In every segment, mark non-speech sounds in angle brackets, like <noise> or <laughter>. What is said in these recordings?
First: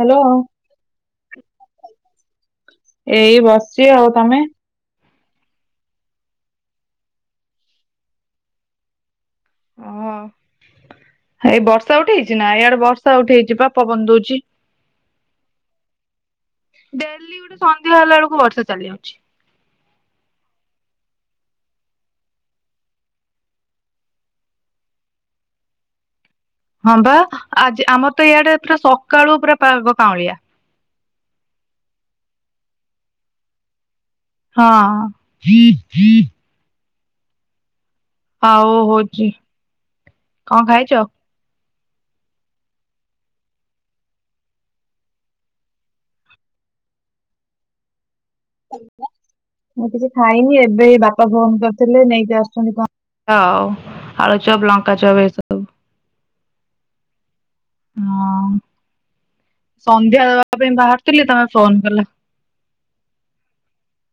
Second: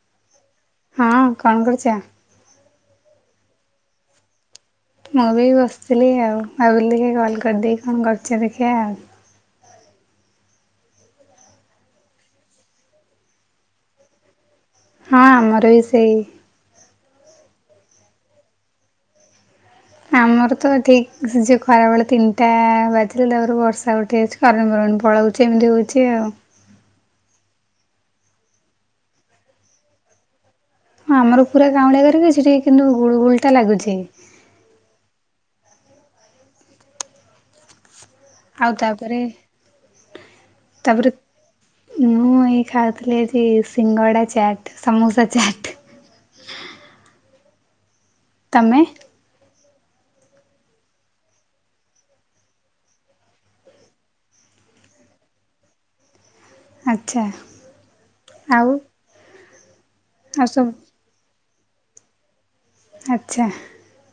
Hello, ହଁ କଣ କରୁଛ? ଏଇ ବସିଛି ଆଉ ତମେ? ମୁଁ ବି ବସିଥିଲି ଆଉ, ଭାବୁିଲି ଦେଖି କଲ୍ କରିଦେଇକି କଣ କରୁଛ ଦେଖିଆ ଆଉ। ଓହୋ <inaudible> ଏଇ ବର୍ଷା ଉଠେଇଛି ନା ଏଇଆଡେ ବର୍ଷା ଉଠେଇଛି ପା ପବନ ଦଉଛି। ହଁ ଆମର ବି ସେଇ ଡେଲି ଗୋଟେ ସନ୍ଧ୍ୟା ହେଲା ବେଳକୁ ବର୍ଷା ଚାଲି ଆଉଛି। ଆମର ତ ଠିକ୍ ଯି-ଯି ଖରାବେେଳେ ତିନିଟା ବାଜିଲେ ତାପରୁ ବର୍ଷା ଉଠି ଅଛି କାରଣ ବରଣ ପଳାଉଛି ଏମିତି ହେଉଛି ଆଉ। ହଁ ବା ଆଜି ଆମର ତ ଇଆଡେ ପୁରା ସକାଳୁ ପୁରା ପାଗ କାଉଁଳିଆ। ହଁ ଆମର ପୁରା କାଉଁଳିଆ ଖରି କି ସେଛିଠିକ୍ କିନ୍ତୁ ଗୁଳ୍ ଗୁଳଟା ଲାଗୁଛି। ହଁ <unintelligible> ଆଉ ତାପରେ, କଣ ଖାଇଛ? ତାପରେ ମୁଁ ଏଇ ଖାଉଥିଲି ଏଠି ସିଙ୍ଗଡ଼ା ଚାଟ୍, ସମୋସା ଚାଟ୍। ତମେ? ମୁଁ କିଛି ଖାଇନି ଏବେ ବାପା ଫୋନ କରିଥିଲେ ନେଇକି ଆସୁଛନ୍ତି କଣ ଆଳୁ ଚପ୍ ଲଙ୍କା ଚପ୍ ଏସବୁ। ଆଚ୍ଛା, ହଁ। ଆଉ ସନ୍ଧ୍ୟା ଆଉ ଦବା ସବୁ ପାଇଁ ବାହାରିଥିଲି ତମେ ଫୋନ କଲ। ଆଚ୍ଛା।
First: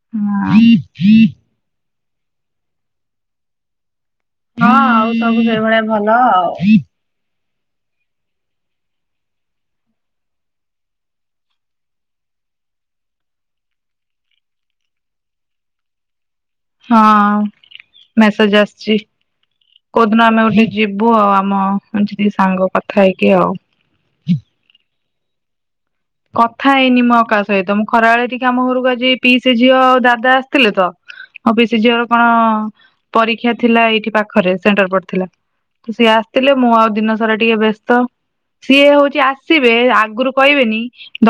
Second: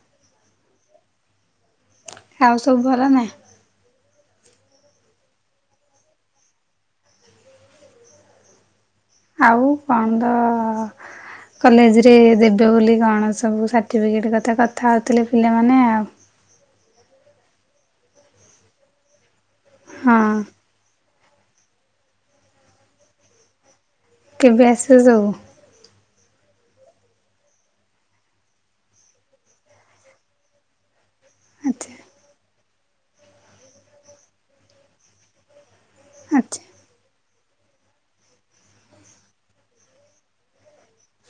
ହଁ <unintelligible> ଆଉ ସବୁ ଭଲ ନା? ହଁ ଆଉ ସବୁ ସେଇଭଳିଆ ଭଲ ଆଉ। ଆଉ କଣ -ଅ-ଅ କଲେ୍। ଜରେ ଦେବେ ବୋଲି କଣ ସବୁ ସାର୍ଟିଫିକେଟ୍ କଥା କଥା ହେଉଥିଲେ ପିଲାମାନେ ଆଉ ହଁ ମେସେଜ ଆସିଛି କୋଉଦିନ ହଁ ଆମେ ଉଠି ଯିବୁ ଆଉ ଆମ ଏ ଯଦି ସାଙ୍ଗ କଥା ହେଇକି ଆଉ। କେବେ ଆସିଲ ଯଉ କଥା ହେଇନି ମୁ ଆଉ କାହା ସହିତ ମୁଁ ଖରାବେଳେ ଟିକେ ଆମ ଘରକୁ ଆଜି ପିଇସା ଝିଅ ଆଉ ଦାଦା ଆସିଥିଲେ ତ ମୋ ପିଇସି ଆଚ୍ଛା ଝିଅ ର କଣ ପରୀକ୍ଷା ଥିଲା ଏଇଠି ପାଖରେ ସେଣ୍ଟର ପଡିଥିଲା। ସିଏ ଆସିଥିଲେ ଆଚ୍ଛା। ମୁଁ ଆଉ ଦିନ ସାରା ଟିକେ ବ୍ୟସ୍ତ। ସିଏ ହେଉଛି ଆସିବେ ଆଗରୁ କହିବେନି।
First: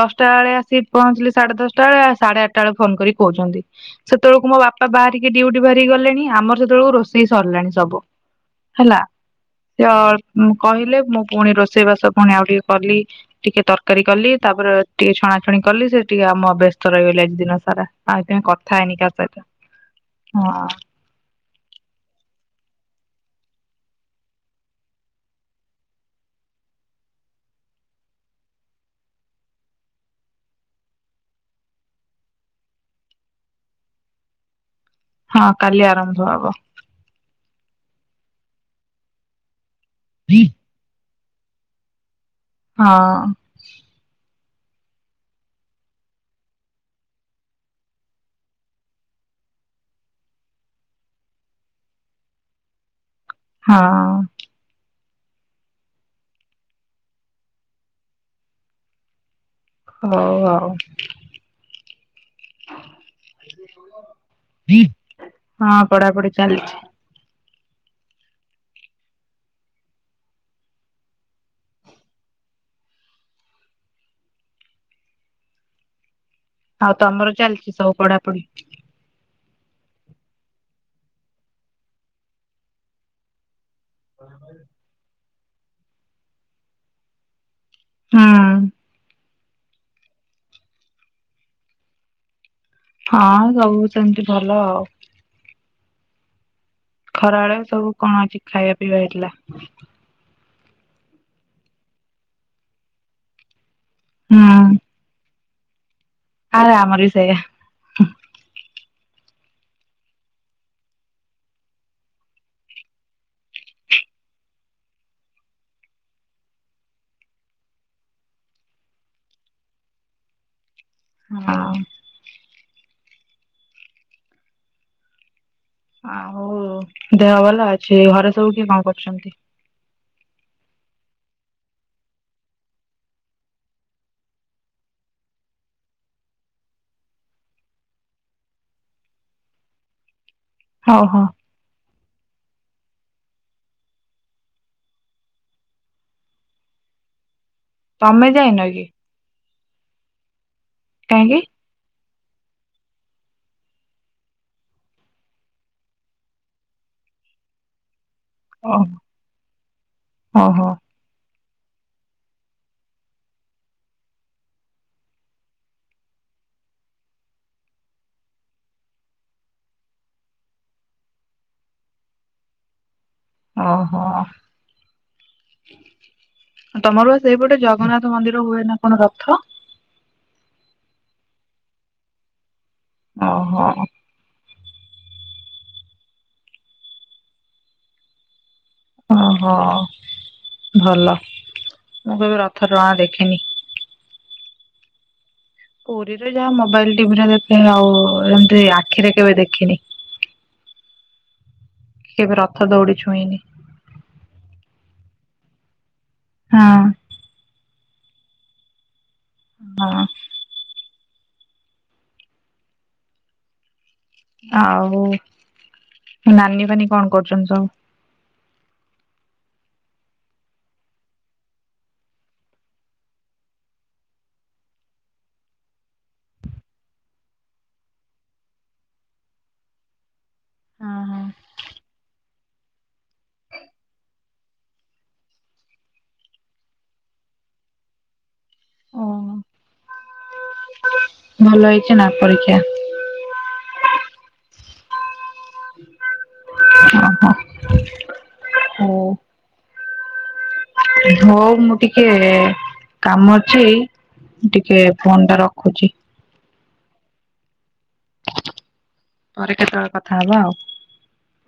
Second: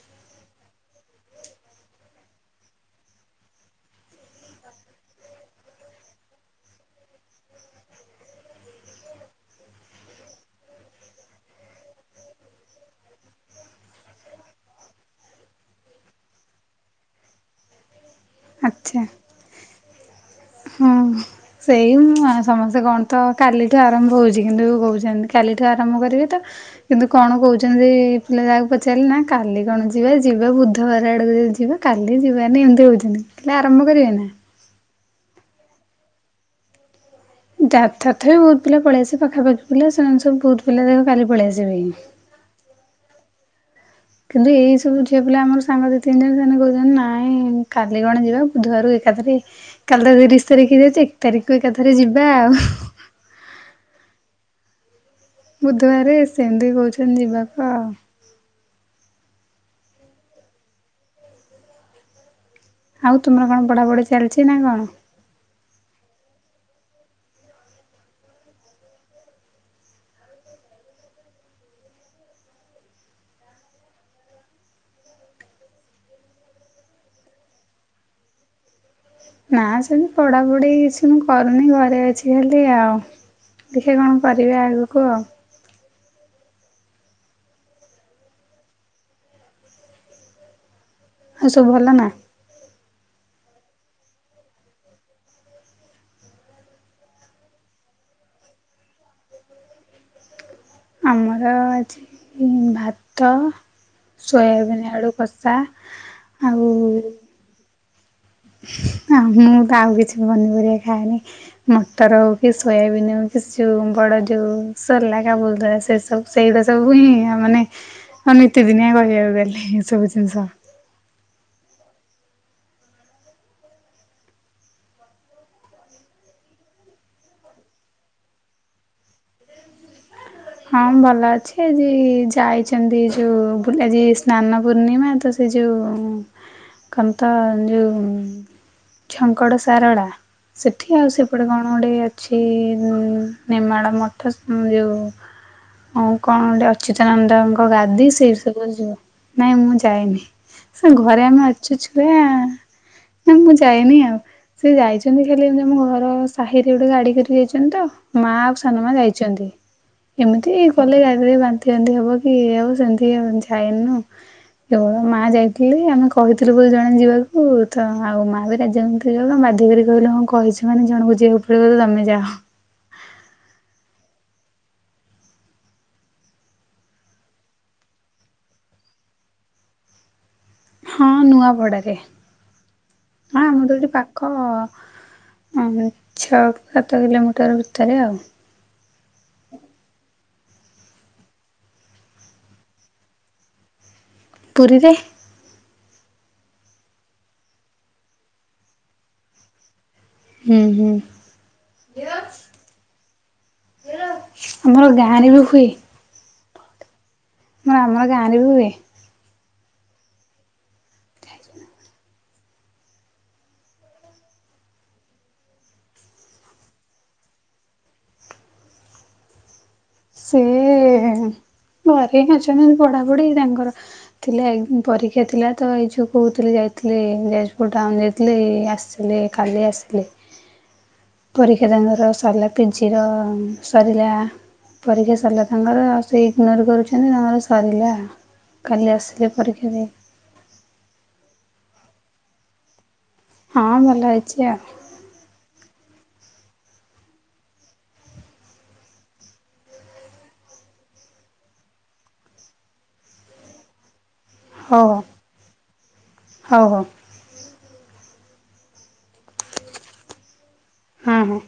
ଦଶଟା ବେଳେ ଆସି ପହଞ୍ଚିଲେ ସାଢେ ଦଶଟା ବେଳେ ସାଢେ ଆଠଟା ବେଳେ ଫୋନ୍ କରି କହୁଛନ୍ତି। ସେତେବେଳକୁ ମୋ ବାପା ବାହାରିକି ଡିଉଟି ବାହାରିକି ଗଲେଣି ଆମର ସେତେବେଳକୁ ରୋଷେଇ ସରିଲାଣି ସବୁ। ହେଲା। <unintelligible> କହିଲେ ମୁଁ ପୁଣି ରୋଷେଇ ବାସ ପୁଣି ଆଉ ଟିକେ କଲି, ଟିକେ ତରକାରୀ କଲି ତାପରେ ଟିକେ ଛଣାଛଣି କଲି ସେ ଟିକେ ଆମ ବ୍ୟସ୍ତ ରହିଗଲି ଆଜି ଦିନ ସାରା, ଆଉ ଏଥିପାଇଁ କଥା ହେଇନି କାହା ସହିତ। <unintelligible> ହଁ ସେଇଁ ସମସ୍ତେ କଣ ତ କାଲିଠୁ ଆରମ୍ଭ ହଉଛି କିନ୍ତୁ କହୁଛନ୍ତି କାଲିଠୁ ଆରମ୍ଭ କରିବେ ତ କିନ୍ତୁ କଣ କହୁଛନ୍ତି ପିଲା ଯାହାକୁ ପଚାରିଲେ ନା କାଲି କଣ ଯିବା ଯିବା ବୁଧବାର ଆଡ଼କୁ ଯିବା। କାଲି ଯିବାନି ଏମିତି ହଉଚନ୍ତି ହେଲେ ଆରମ୍ଭ କରିବାନି। ହଁ କାଲି ଆରମ୍ଭ ହବ। ଯା ତଥାପି ବହୁତ ପିଲା ପଳେଇଆସି ପାଖାପାଖି ପିଲା ସେମାନେ ସବୁ ହଁ ବୁହୁତୁ ପିଲା ଦେଖ କାଲି ପଳେଇଆସିବେ। ହଁ କିନ୍ତୁ ଏଇ ସବୁ ଝିଅ ପିଲା ଆମର ସାଙ୍ଗ ଦୁଇ ତିନି ଜଣ ସେମାନେ କହୁଛନ୍ତି ନାଇଁ କାଲି କଣ ଯିବା ବୁଧବାର କୁ ଏକାଥରେ କାଲି ତ ତିରିଶି ତାରିଖ ଅଛି ଏକ ତାରିଖକୁ ଏକାଥରେ ଯିବା ଆଉ। ହଁ ବୁଧବାରେ ସେମିତି କହୁଛନ୍ତି ଯିବାକୁ ଆଉ। ହଉ ଆଉ ଆଉ ତୁମର କଣ ପଢ଼ାପଢ଼ି ଚାଲିଛି ନା କଣ? ହଁ ପଢାପଢି ଚାଲିଛି। ଆଉ ତମର ଚାଲିଛି ସବୁ ପଢାପଢି? ନା ସେମତି ପଢାପଢି କିଛି ମୁଁ କରୁନି ଘରେ ଅଛିବୋଲି ଆଉ। ଦେଖିବା କଣ କରିବା ଆଗକୁ ଆଉ ହୁଁ ଆଉ ସବୁ ଭଲ ନା? ହଁ ସବୁକିଛି ସେମିତି ଭଲ ଆଉ। ଖରାବେଳେ ସବୁ କଣ ଆଜି ଖାଇବା ପିଇବା ହେଇଥିଲା? ଆମର ଆଜି ଭାତ, ହୁଁ ସୋୟାବିନ୍ ଆଳୁ କ ଷା ଆରେ ଆମର ବି ସେଇଆ। ଆଉ ମୁଁ ତ ଆଉ କିଛି ପନିପରିବା ଖାଏନି। ମଟର ହଉ କି, ସୋୟାବିନ୍ ହଉ କି ଯୋଉ ବଡ଼ ଯୋଉ ସେଲା କାବୁଲ୍ ବୁଟ ସେ ସବୁ ସେଇଟା ସବୁ ହିଁ ମାନେ ଆଉ ନିତି ଦିନିଆ କହିବାକୁ ଗଲେ ଏସବୁ ଜିନିଷ। ହଁ ଆ ହଉ ଦେହ ଭଲ ଅଛି, ଘରେ ସବୁ କିଏ କଣ କରୁଛନ୍ତି? ହଁ ଭଲ ଅଛି ଆଜି ଯାଇଚନ୍ତି ଯୋଉ ବୁ ଆଜି ସ୍ନାନ ପୂର୍ଣ୍ଣିମା ତ ସେ ଯେଉଁ କନ ତ ଯୋଉ ଝଙ୍କଡ ଶାରଳା ସେଠି ଆଉ ଓହୋ ସେପଟେ କଣ ଗୋଟେ ଅଛି ନେମାଳ ମଠ ଯୋଉଁ ଆଉ କଣ ଗୋଟେ ଅଚ୍ୟୁତାନନ୍ଦଙ୍କ ଗାଦି ତମେ ସେଇଟି ଯାଇନ ସବୁ କି ଯିବୁ। ନାଇଁ ମୁଁ ଯାଇନି। ଏ ଘରେ କାହିଁକି? ଆମେ ଅଛୁ ଛୁଆ, ନା ମୁଁ ଯାଏନି ଆଉ। ସେ ଯାଇଛନ୍ତି ଖାଲି ଏମିତି ଆମ ଘର ସାହିରେ ଗୋଟେ ଗାଡି କରି ଯାଇଛନ୍ତି ତ ମା ଆଉ ସାନମା ଓହୋ ଯାଇଛନ୍ତି। ଏମିତି ଓହୋ ଗଲେ ଗାଡିରେ ବାନ୍ତି ଫାନ୍ତି ହବ କି ଇଏ ହବ ସେମିତି ଯାଇନୁ କେବଳ ମା ଯାଇଥିଲେ ଆମେ କହିଥିଲୁ ବୋଲି ଜଣେ ଯିବାକୁ ତ ଆଉ ମା ବି ରାଜି ହଉ ନଥିଲେ ବାଧ୍ୟକିରି କହିଲୁ ହଁ କହିଛୁ ମାନେ ଜଣକୁ ଯିବାକୁ ପଡିବ ତ ତମେ ଯାଅ। ଓହୋ ତମର ବା ସେଇପଟେ ଜଗନ୍ନାଥ ମନ୍ଦିର ହୁଏ ନା କଣ ରଥ? ହଁ ନୂଆପଡାରେ, ହଁ ଓହୋ ଆମର ତ ଏଠି ପା ଖ ଛଅ ସାତ କିଲୋମିଟର ଭିତରେ ଆଉ। ଓହୋ ଭଲ ମୁଁ କେବେ ରଥ ଟଣା ଦେଖିନି। ପୁରୀରେ ପୁରୀରେ ଯାହା ମୋବାଇଲ୍ ଟିଭିରେ ଦେଖେ ଆଉ ଏମିତି ଆଖିରେ କେବେ ଦେଖିନି। ହୁଁ, ହୁଁ। କେବେ ରଥଦୌଡି ଛୁଇଁନି। ଆମର ଗାଁରେ ବି ହୁଏ। ହଁ। ହଁ ଆମ ଗାଁରେ ବି ହୁଏ। ହଁ। <unintelligible> ଆଉ ନାନୀଫାନି କଣ କରୁଛନ୍ତି ସବୁ? ସେ ଏ ଘରେ ହିଁ ଅଛନ୍ତି ପଢ଼ାପଢ଼ି ତାଙ୍କର। ଥିଲା ପରୀକ୍ଷା ଥିଲା ତ ଏଇଜୋ କହୁଥିଲି ଯାଇଥିଲେ ଯାଜପୁର ଟାଉନ ଯାଇଥିଲେ ଆସ ହେଲେ ଖାଲି ଆସିଲେ। ହଁ ପରୀକ୍ଷା ତାଙ୍କର ସରିଲା ପିଜିର ସରିଲା ପରୀକ୍ଷା ସରିଲା ତାଙ୍କର ଆଉ ସେ ଇଗ୍ନୋର କରୁଛନ୍ତି ତାଙ୍କର ସରିଲା କାଲି ଆସିଲେ ହଁ। ପରୀକ୍ଷା ଦେଇ। <inaudible> ଭଲ ହେଇଛି ନା ପରୀକ୍ଷା? ହଁ ଭଲ ହେଇଛି ଆଉ। ଓହୋ। ହୁଁ। ହଉ ମୁଁ ଟିକେ କାମ ଅଛି ହଉ ହଉ ଟିକେ ଫୋନ ଟା ରଖୁଛି। ହଉ ହଉ। ପରେ କେତେବେଳେ କଥା ହବା ଆଉ। ହଁ, ହଁ।